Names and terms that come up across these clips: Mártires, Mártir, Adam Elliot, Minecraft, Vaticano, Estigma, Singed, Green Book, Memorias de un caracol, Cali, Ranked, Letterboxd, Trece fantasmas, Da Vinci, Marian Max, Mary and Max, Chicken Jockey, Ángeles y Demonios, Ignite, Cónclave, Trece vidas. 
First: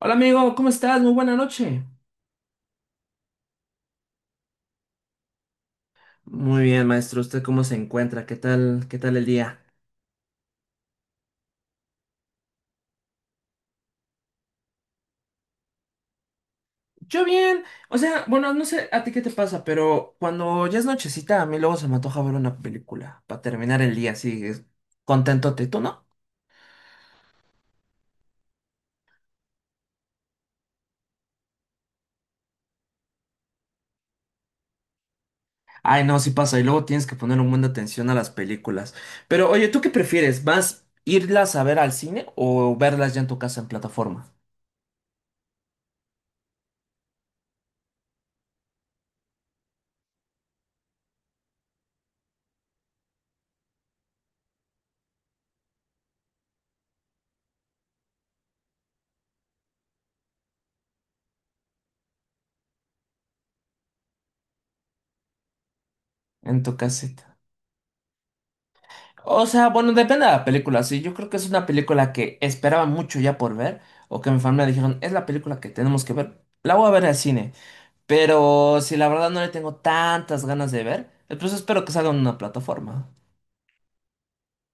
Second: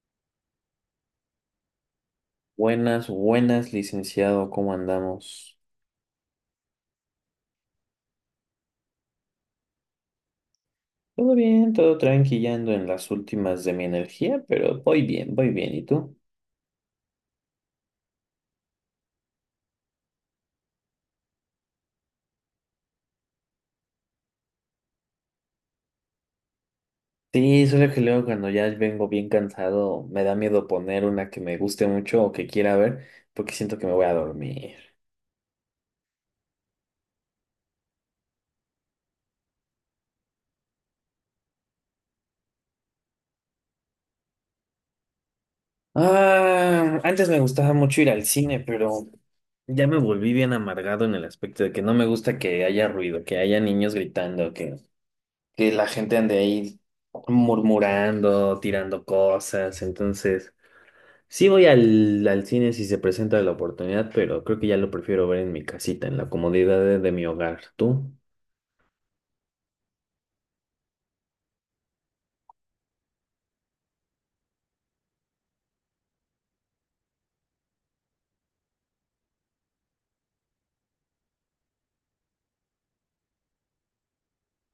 Hola amigo, ¿cómo estás? Muy buena noche. Buenas, buenas, licenciado, ¿cómo andamos? Muy bien, maestro. ¿Usted cómo se encuentra? ¿Qué tal? ¿Qué tal el día? Todo bien, todo tranquilando en las últimas de mi energía, pero voy bien, voy bien. ¿Y tú? Yo bien, o sea, bueno, no sé a ti qué te pasa, pero cuando ya es nochecita, a mí luego se me antoja ver una película para terminar el día así, contentote, ¿tú no? Sí, solo que luego cuando ya vengo bien cansado, me da miedo poner una que me guste mucho o que quiera ver, porque siento que me voy a dormir. Ay, no, sí pasa, y luego tienes que poner un buen de atención a las películas. Pero oye, ¿tú qué prefieres? ¿Vas irlas a ver al cine o verlas ya en tu casa en plataforma? Ah, antes me gustaba mucho ir al cine, pero ya me volví bien amargado en el aspecto de que no me gusta que haya ruido, que haya niños gritando, que la gente ande ahí murmurando, tirando cosas. Entonces, sí voy al cine si se presenta la oportunidad, pero creo que ya lo prefiero ver en mi casita, en la En tu comodidad de casa. mi hogar. ¿Tú? O sea, bueno, depende de la película, sí. Yo creo que es una película que esperaba mucho ya por ver, o que mi familia dijeron, es la película que tenemos que ver, la voy a ver al cine. Pero si la verdad no le tengo tantas ganas de ver, entonces espero que salga en una plataforma.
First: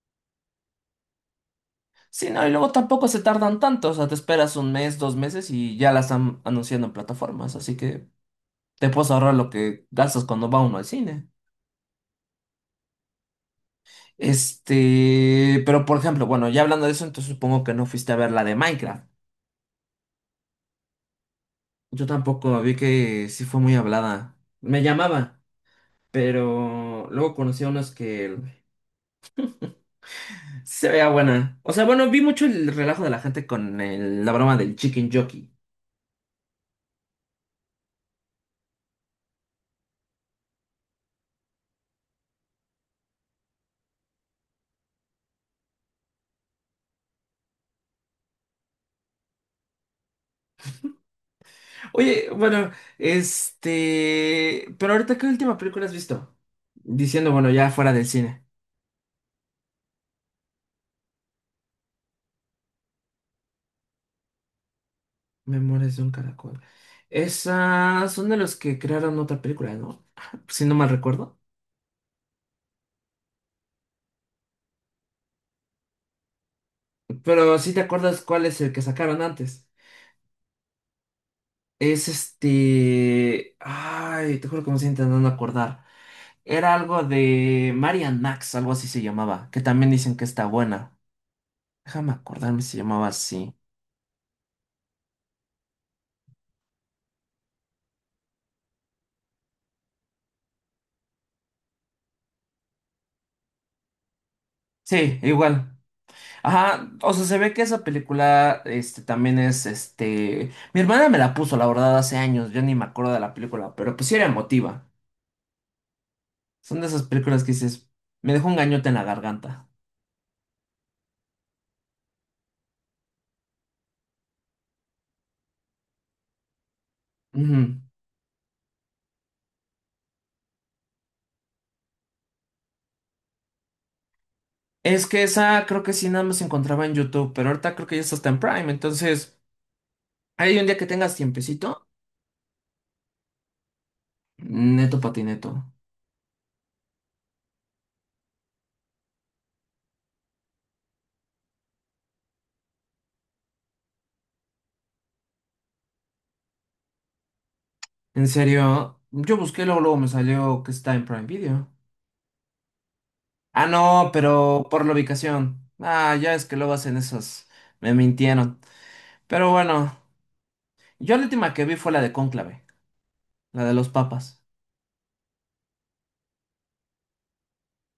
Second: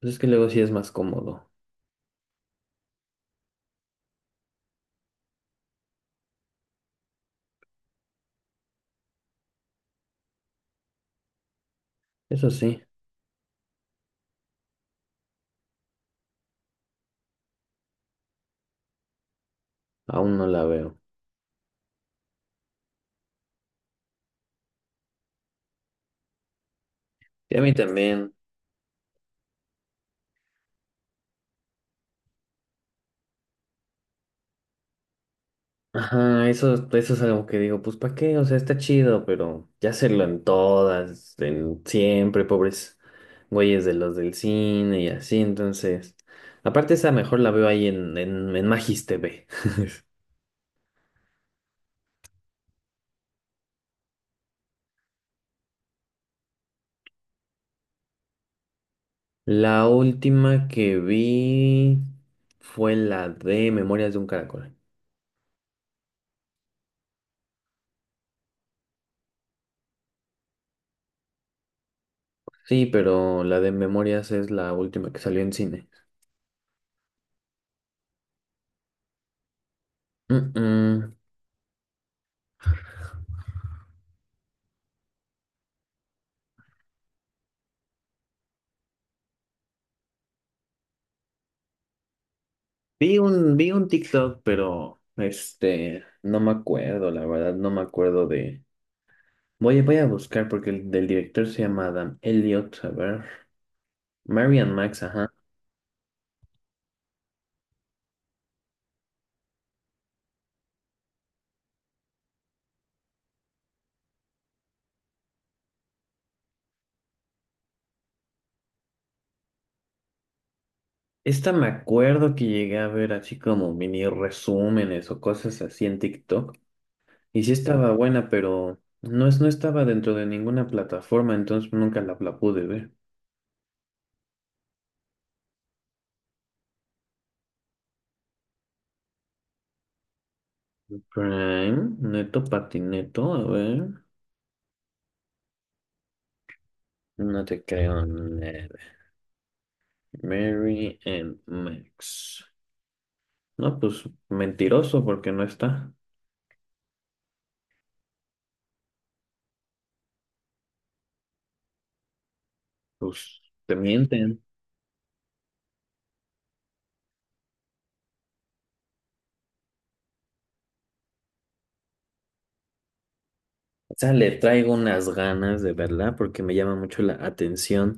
Pues es que luego sí es más cómodo. Sí, no, y luego tampoco se tardan tanto, o sea, te esperas un mes, dos meses y ya la están anunciando en plataformas, así que te puedes ahorrar lo que gastas cuando va uno al cine. Eso sí, Este, pero por ejemplo, bueno, ya hablando de eso, entonces supongo que no fuiste a ver la de Minecraft. aún no la veo. Yo tampoco vi que sí fue muy hablada. Me llamaba, pero luego Y a conocí a mí unos también. que se veía buena. O sea, bueno, vi mucho el relajo de la gente con la broma del Chicken Jockey. Ajá, eso es algo que digo, pues ¿para qué? O sea, está chido, pero ya hacerlo en todas, en siempre, pobres güeyes de los del cine y así, entonces. Aparte esa mejor la veo ahí en Magis TV. Oye, bueno, pero ahorita, ¿qué última película has visto? Diciendo, bueno, ya fuera del cine. La última que vi fue la de Memorias de un Caracol. Memorias de un caracol. Esas son de los que crearon otra película, ¿no? Si no mal recuerdo. Sí, pero la de Memorias es la última que salió en cine. Pero sí te acuerdas cuál es el que sacaron antes. Mm, mm. Es este. Ay, te juro que me estoy intentando acordar. Era algo de Marian Max, algo así se llamaba, que también dicen que está buena. Déjame acordarme si se llamaba Vi así. un, vi un TikTok, pero no me acuerdo, la verdad, no me acuerdo de. Voy a buscar porque el del director se llama Adam Elliot. A ver. Marian Max, Sí, ajá. igual. Ajá, o sea, se ve que esa película, también es, mi hermana me la puso, la verdad, hace años, yo ni me acuerdo de la película, pero pues sí era emotiva. Son de esas películas que dices, me dejó un gañote en la garganta. Esta me acuerdo que llegué a ver así como mini resúmenes o cosas así en TikTok. Y sí Ujú. estaba buena, pero no, es, no estaba dentro de ninguna plataforma, entonces nunca la pude ver. Es que esa creo que sí nada más se encontraba en YouTube, pero ahorita creo que ya está hasta en Prime, entonces hay un día que tengas tiempecito, Prime, Neto Patineto, a ver. neto patineto. No te creo nada. Mary and Max. No, pues mentiroso porque no está. En serio, yo busqué, luego, luego me salió que está en Prime Video. Pues Ah, te no, mienten. pero por la ubicación. Ah, ya es que luego hacen esos. Me mintieron. Pero bueno, yo la última que vi fue la de Cónclave, la de los Sea, le papas. traigo unas ganas de verla porque me llama mucho la atención,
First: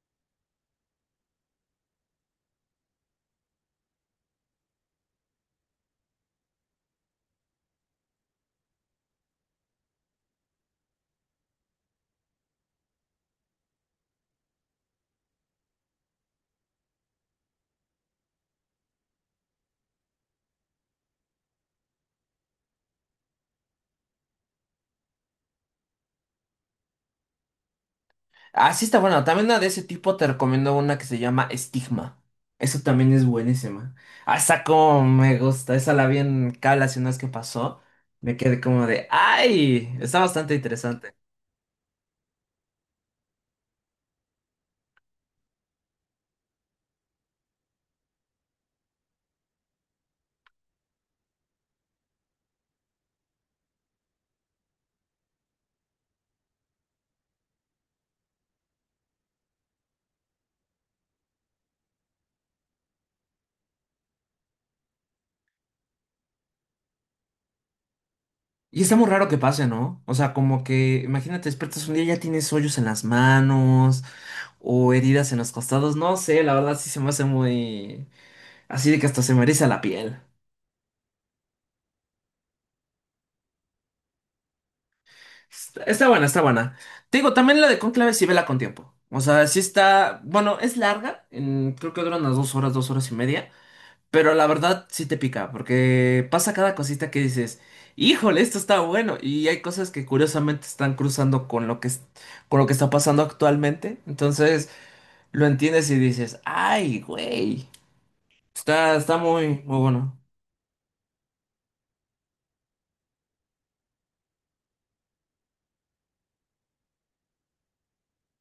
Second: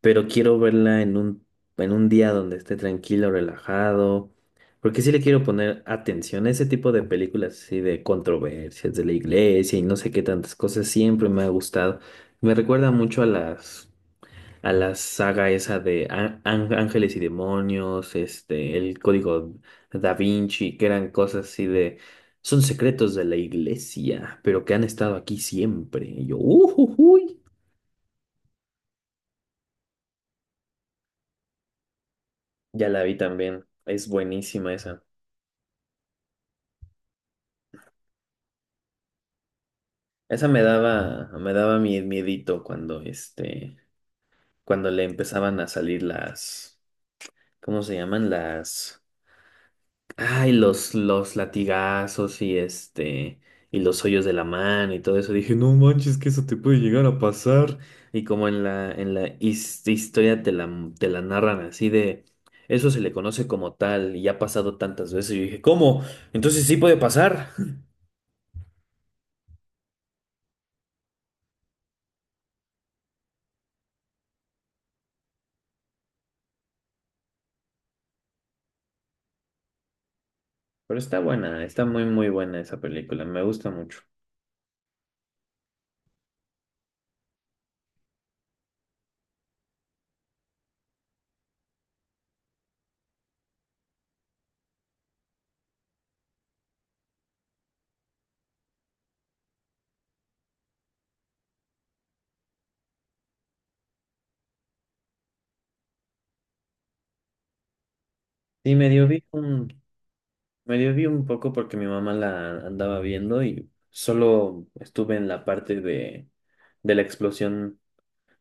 pero quiero verla en un día donde esté tranquilo, relajado, porque sí le quiero poner atención. Ese tipo de películas así de controversias de la iglesia y no sé qué tantas cosas siempre me ha gustado. Me recuerda mucho a la saga esa de Ángeles y Demonios, el código Da Vinci, que eran cosas así de, son secretos de la iglesia, pero que han estado aquí siempre. Y yo, uy, Ah, sí está buena. También una de ese tipo te recomiendo una que se llama Estigma. Eso ya la también vi es también, buenísima. es Ah, esa buenísima esa. como me gusta. Esa la vi en cable hace unas que pasó. Me quedé como de, ¡ay! Está Esa bastante me interesante. daba, me daba mi miedito cuando, cuando le empezaban a salir las, ¿cómo se llaman? Las... Ay, los latigazos y los hoyos de la mano y todo eso. Dije, no manches, que eso te puede llegar a pasar. Y como en la historia te la narran así de, eso se le conoce como tal y ha pasado tantas veces. Y dije, ¿cómo? Entonces sí puede pasar. Y está muy raro que pase, ¿no? O sea, como que, imagínate, despiertas un día y ya tienes hoyos en las manos o heridas en los costados. No sé, la verdad sí se me hace muy... Así de que hasta se me eriza la piel. Pero está buena, está muy, muy buena esa película, me gusta mucho. Está buena, está buena. Te digo, también la de Cónclave sí vela con tiempo. O sea, sí está... Bueno, es larga. Creo que dura unas 2 horas, 2 horas y media. Pero la verdad sí te pica, porque pasa cada cosita que dices, híjole, esto está bueno. Y hay cosas que curiosamente están cruzando con lo que, con lo que está pasando actualmente. Entonces lo entiendes y dices, ay, güey, Sí, está, medio está vi muy, un, muy bueno. medio vi un poco porque mi mamá la andaba viendo y solo estuve en la parte de la explosión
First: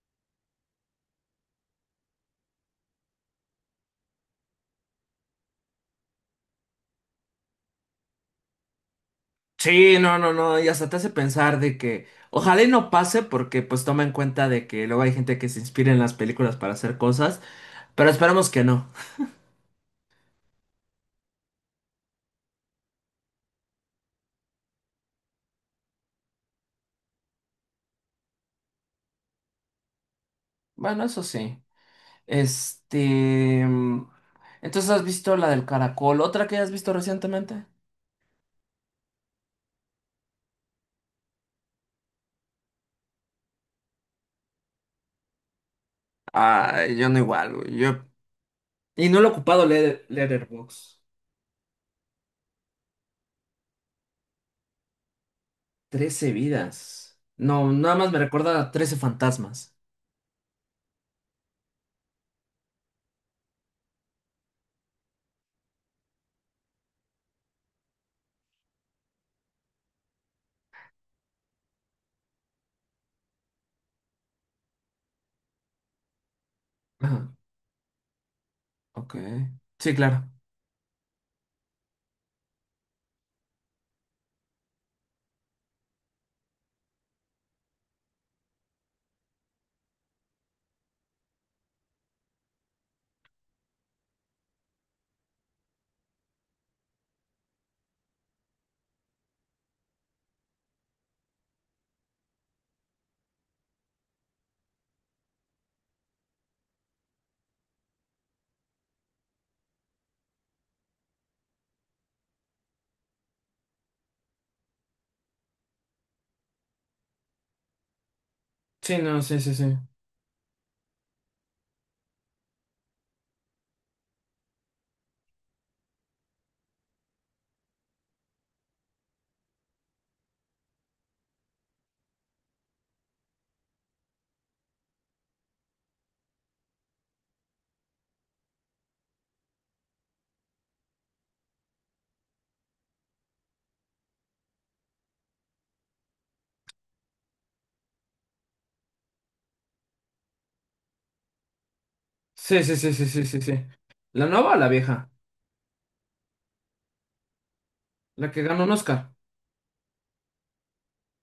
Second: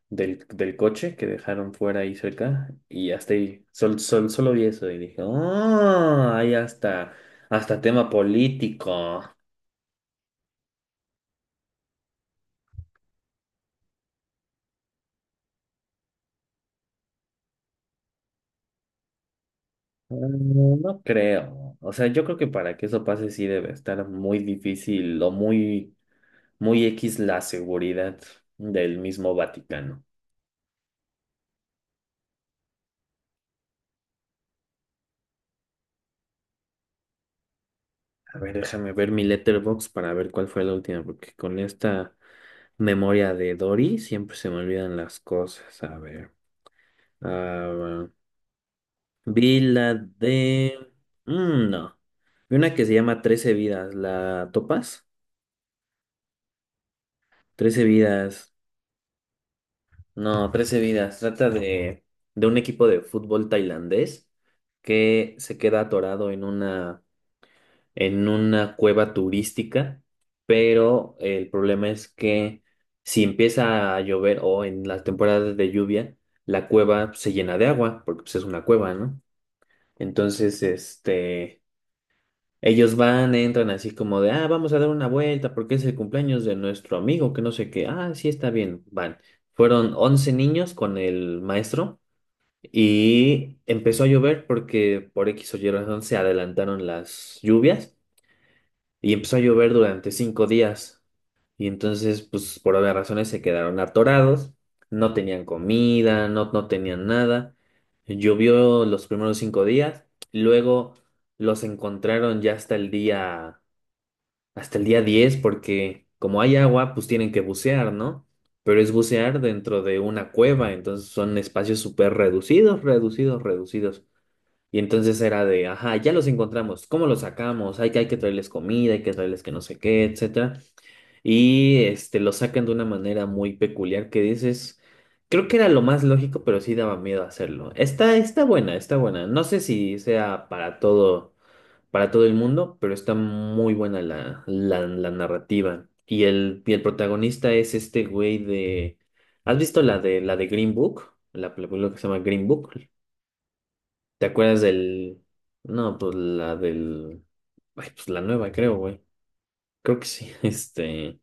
del coche que dejaron fuera ahí cerca y hasta ahí, solo vi eso y dije, oh, hay hasta tema político. Sí, no, no, no, y hasta te hace pensar de que ojalá y no pase porque pues toma en cuenta de que luego hay gente que se inspira en las películas para hacer cosas, pero esperamos que no. Mm, no creo. O sea, yo creo que para que eso pase sí debe estar muy difícil o muy, muy X la seguridad del mismo Vaticano. Bueno, eso sí. Este. mm, Entonces, ¿has visto la del caracol? ¿Otra que has visto recientemente? A ver, déjame ver mi letterbox para ver cuál fue la última, porque con esta memoria de Dory siempre se me olvidan las cosas. A ver. Ah, yo no igual, güey. Ah Y no lo he Vi ocupado la leer de... Letterboxd. Mm, no. Vi una que se llama Trece vidas. ¿La topas? Trece vidas. No, Trece nada más me vidas. recuerda a Trece fantasmas. No, Trece vidas. Trata de un equipo de fútbol tailandés que se queda atorado en una cueva turística, pero el problema es que si empieza a llover o en las temporadas de lluvia, la Ajá, cueva se llena de agua, porque pues, es una cueva, ok. ¿no? Sí, claro. Entonces, ellos van, entran así como de, ah, vamos a dar una vuelta porque es el cumpleaños de nuestro amigo, que no sé qué, ah, sí está bien, van. Fueron 11 niños con el maestro y empezó a llover porque por X o Y razón se adelantaron las lluvias y empezó a llover durante 5 días. Y entonces, pues por obvias razones se quedaron atorados, no tenían comida, no, no tenían nada. Llovió los primeros 5 días, luego los encontraron ya hasta el día 10 porque como hay agua, pues tienen que bucear, ¿no? Pero es Sí, no, sí, bucear sí, sí. dentro de una cueva, entonces son espacios súper reducidos, reducidos, reducidos. Y entonces era de, ajá, ya los encontramos, ¿cómo los sacamos? Hay que traerles comida, hay que traerles que no sé qué, etcétera. Y los sacan de una manera muy peculiar que dices, creo que era lo más lógico, pero sí daba miedo hacerlo. Está buena, está buena. No sé si sea para todo el mundo, pero está muy buena la narrativa. Y el protagonista es este güey de... ¿Has visto la de Green Book? La película que se llama Green Sí, Book. sí, sí, sí, sí, sí, sí. ¿La ¿Te nueva o acuerdas la vieja? del... No, pues la del... Ay, pues la La que nueva, ganó un creo, güey. Oscar. Creo que sí. Este...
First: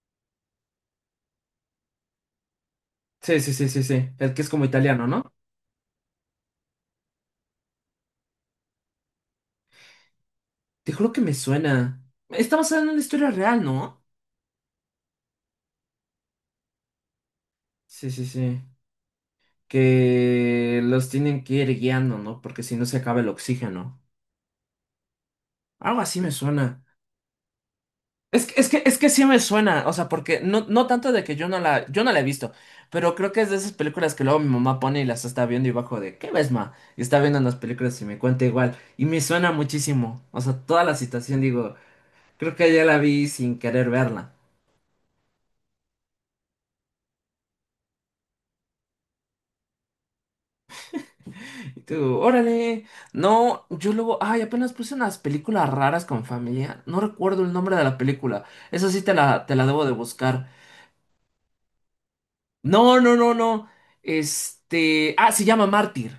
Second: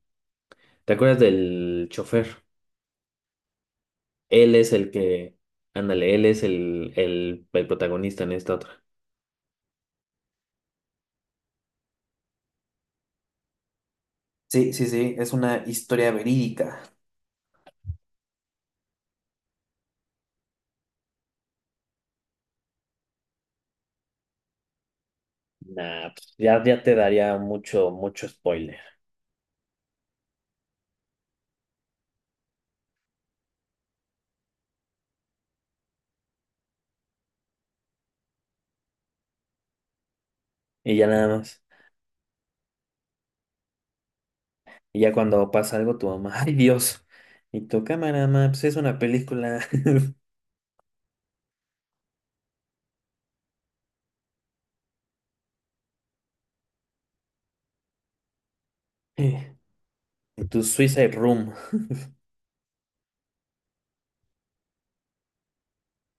¿Te acuerdas del chofer? Sí, sí, sí, sí, sí. El que es Él como es el italiano, ¿no? que... Ándale, él es el protagonista en esta otra. Te juro que me suena. Está basada en una historia real, ¿no? Sí, sí, sí, es una historia verídica. Sí, sí, sí, que los tienen que ir guiando, ¿no? Porque si no se acaba el oxígeno. Algo Nah, así me pues, ya, suena. ya te daría mucho, mucho Es que, es spoiler. que, es que sí me suena, o sea, porque no, no tanto de que yo no la he visto, pero creo que es de esas películas que luego mi mamá pone y las está viendo y bajo de, ¿qué ves, ma? Y está viendo las películas y me cuenta igual. Y me suena muchísimo, o sea, toda la Y ya nada situación, más. digo, creo que ya la vi sin querer verla. Y ya cuando pasa algo, tu mamá, ay Dios. Y tu cámara, ma, pues es una película. Y tú, órale. No, yo luego, ay, apenas puse unas películas raras con familia. No recuerdo el nombre de la película. Esa sí Y te la debo de buscar. tu Suicide Room. No, no, no, no. Se llama Mártir.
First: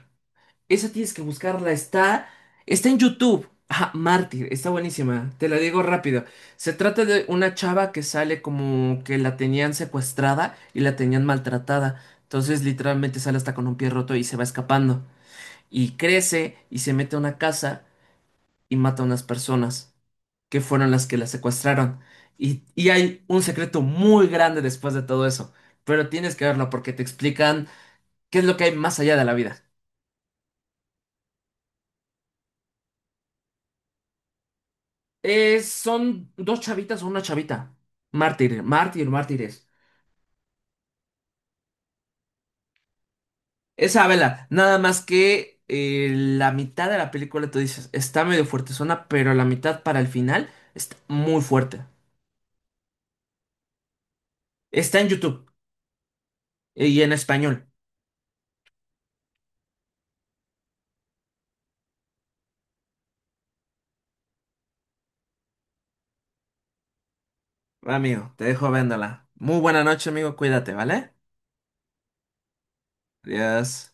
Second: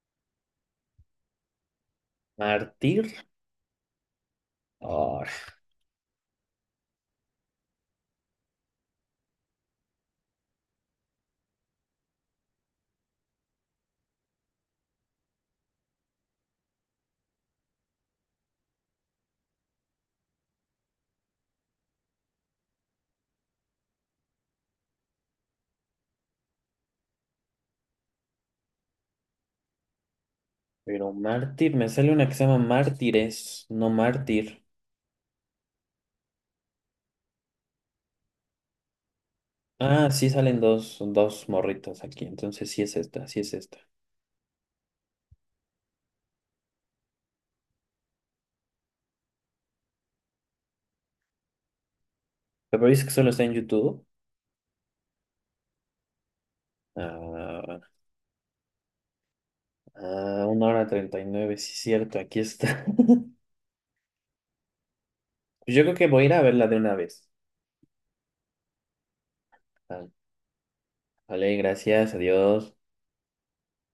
Esa tienes que buscarla. Está en ¿Mártir? YouTube. Ah, Mártir, está Ah, buenísima. Te la digo rápido. Se trata de una chava que sale como que la tenían secuestrada y la tenían maltratada. Entonces, literalmente sale hasta con un pie roto y se va escapando. Y crece y se mete a una casa y mata a unas personas que fueron las que la secuestraron. Y hay un secreto muy grande después de todo eso, pero tienes que verlo porque te explican qué es lo que hay más allá de la vida. pero Mártir, me sale una que se llama Mártires, no Mártir. Son dos chavitas o una chavita. Mártires. Ah, sí salen dos morritos aquí. Entonces sí es esta, sí es esta. Esa vela, nada más que la mitad de la película tú dices, está medio fuertezona, pero la mitad para el final está muy fuerte. Pero dices que solo está en YouTube. Está en YouTube y en español. Ah, una hora treinta y nueve, sí, es cierto, aquí está. Pues yo creo que voy a ir a verla de una vez. Amigo, te dejo viéndola. Muy buena Ah, noche, amigo, cuídate, ¿vale? vale, gracias, adiós. Adiós.